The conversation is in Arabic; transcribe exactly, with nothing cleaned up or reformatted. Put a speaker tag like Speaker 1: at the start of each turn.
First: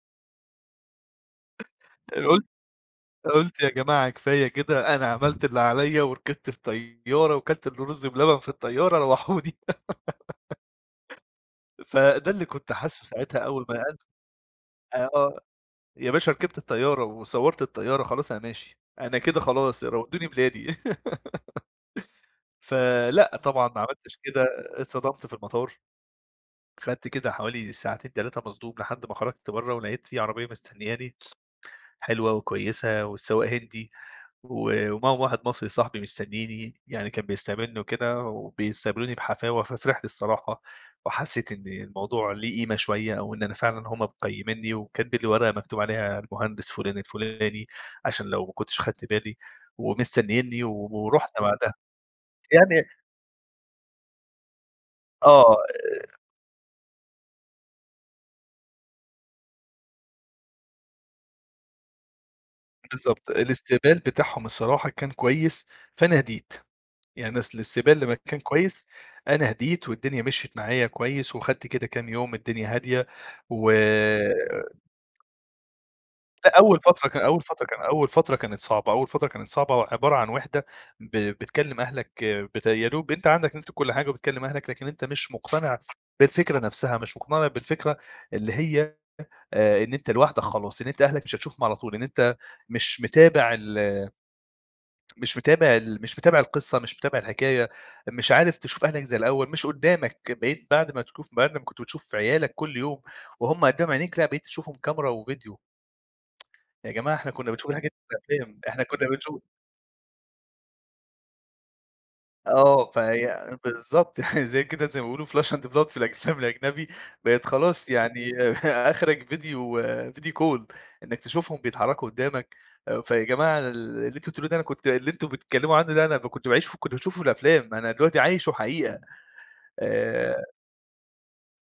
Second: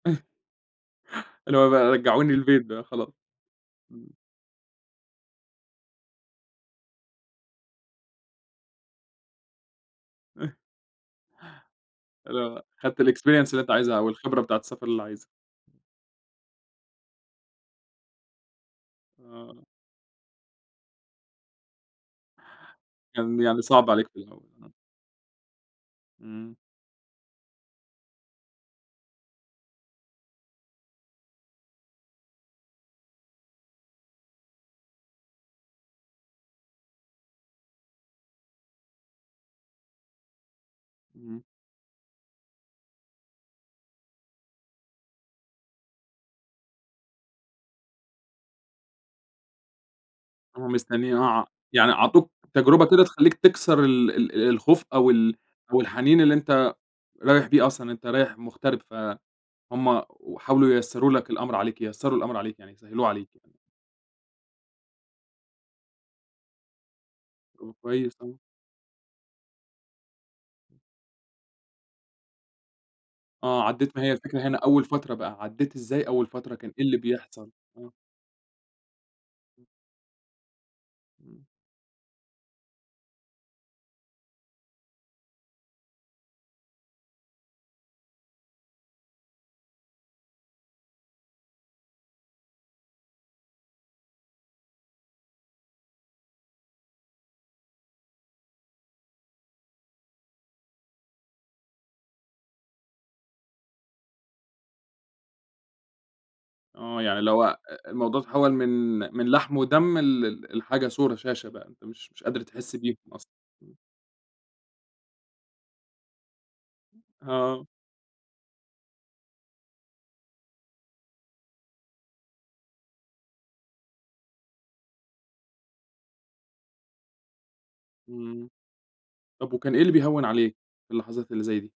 Speaker 1: اللي هو بقى
Speaker 2: ال
Speaker 1: رجعوني
Speaker 2: قُل
Speaker 1: البيت بقى خلاص.
Speaker 2: قُلت يا جماعة
Speaker 1: إمم.
Speaker 2: كفاية كده أنا عملت اللي عليّا، وركبت الطيارة وكلت الرز بلبن في الطيارة روحوني. فده
Speaker 1: ال
Speaker 2: اللي
Speaker 1: آه،
Speaker 2: كنت
Speaker 1: خدت
Speaker 2: حاسه ساعتها
Speaker 1: الexperience اللي
Speaker 2: أول
Speaker 1: أنت
Speaker 2: ما [unintelligible]
Speaker 1: عايزها أو الخبرة بتاعة السفر اللي
Speaker 2: آآ،
Speaker 1: عايزها.
Speaker 2: آه، يا باشا ركبت الطيارة وصوّرت الطيارة، خلاص أنا ماشي. أنا كده
Speaker 1: آه.
Speaker 2: خلاص ر ودّوني بلادي. فلأ،
Speaker 1: كان يعني
Speaker 2: طبعًا ما
Speaker 1: صَعب عليك في
Speaker 2: عملتش
Speaker 1: الأول
Speaker 2: كده،
Speaker 1: آه.
Speaker 2: اتصدمت في المطار.
Speaker 1: إمم.
Speaker 2: خدت كده حوالي ساعتين تلاتة مصدوم لحد ما خرجت برّا ولاقيت في عربية مستنياني، حلوة وكويسة، والسواق هندي و ومعاهم واحد مصري صحبي مستنيني. يعني كان بيستقبلني وكده وبيستقبلوني بحفاوة، ففرحت الصراحة
Speaker 1: إمم.
Speaker 2: وحسّيت إن الموضوع ليه قيمة شوية، وإن أنا فعلًا هُم مقيمينني وكاتبين لي ورقة مكتوب عليها المهندس فُلان الفُلاني عشان لو ما كنتش خدت بالي ومستنينّي
Speaker 1: هو
Speaker 2: و
Speaker 1: مستني
Speaker 2: ورُحنا
Speaker 1: أع
Speaker 2: بعدها.
Speaker 1: يعني عطوك تجربة
Speaker 2: يعني
Speaker 1: كده تخلّيك تكسر ال ال الخوف أو ال
Speaker 2: آه، آآ
Speaker 1: أو الحنين اللي أنت رايح بيه أصلًا، أنت رايح مُغترب فهُم وحاولوا ييسروا لك الأمر عليك، ييسروا الأمر عليك يعني يسهلوها عليك
Speaker 2: بالضبط،
Speaker 1: يعني.
Speaker 2: الاستقبال بتاحهم الصراحة كان كويس، فأنا هديت. يعني أصل
Speaker 1: إمم،
Speaker 2: الاستقبال لمّا
Speaker 1: كويس آه.
Speaker 2: كان كويس، أنا هديت والدنيا مشيت معايا كويس وخدت كده كام يوم الدنيا هادية
Speaker 1: آه،
Speaker 2: و
Speaker 1: عدّيت ما هي الفكرة هنا أول فترة بقى ،عدّيت ازاي أول فترة؟
Speaker 2: لأ،
Speaker 1: كان
Speaker 2: أول
Speaker 1: إيه اللي
Speaker 2: فترة كان أول
Speaker 1: بيحصل؟
Speaker 2: فترة كان
Speaker 1: آه.
Speaker 2: أول فترة كانت صعبة، أول فترة كانت صعبة وعبارة عن وِحدة. ب
Speaker 1: إمم.
Speaker 2: بتكلم أهلك بت يا دوب أنت عندك نت وكل حاجة وبتكلم أهلك لكن أنت مش مقتنع بالفكرة نفسها، مش مقتنع بالفكرة اللي هي آآ، إن أنت لوحدك خلاص، إن أنت أهلك مش هتشوفهم على طول، إن أنت مش متابع ال مش متابع ال مش متابع القصة، مش متابع الحكاية، مش عارف تشوف أهلك زي الأول، مش قدّامك. بقيت بعد ما تكوف بعد ما كنت بتشوف عيالك كل يوم وهُم قدّام عينيك لأ، بقيت تشوفهم كاميرا وفيديو. يا
Speaker 1: آه،
Speaker 2: جماعة
Speaker 1: يعني
Speaker 2: إحنا
Speaker 1: اللي هو
Speaker 2: كنّا بنشوف الحاجة
Speaker 1: آآ،
Speaker 2: دي في
Speaker 1: الموضوع تحوّل
Speaker 2: الأفلام،
Speaker 1: من
Speaker 2: إحنا كنّا
Speaker 1: من
Speaker 2: بنشوف
Speaker 1: لحم ودم لل لحاجة صورة، شاشة بقى. أنت مش مش قادرة تحس
Speaker 2: آه،
Speaker 1: بيهم أصلًا.
Speaker 2: فهي
Speaker 1: إمم.
Speaker 2: بالضبط، يعني زي كده زي ما بيقولوا flesh and blood في الأفلام الأجنبي. بقيت
Speaker 1: آه.
Speaker 2: خلاص يعني أخرك فيديو فيديو كول. إنّك تشوفهم بيتحركوا قدّامك آآ، فيا جماعة ال اللي أنتم بتقولوه ده أنا كنت اللي أنتم بتتكلموا عنّه ده أنا ب كنت باعيشه ف كنت باشوفه في الأفلام أنا دلوقتي
Speaker 1: إمم،
Speaker 2: عايشه حقيقة
Speaker 1: طب، وكان إيه اللي بيهوّن
Speaker 2: آآ
Speaker 1: عليك في اللحظات اللي زي دي؟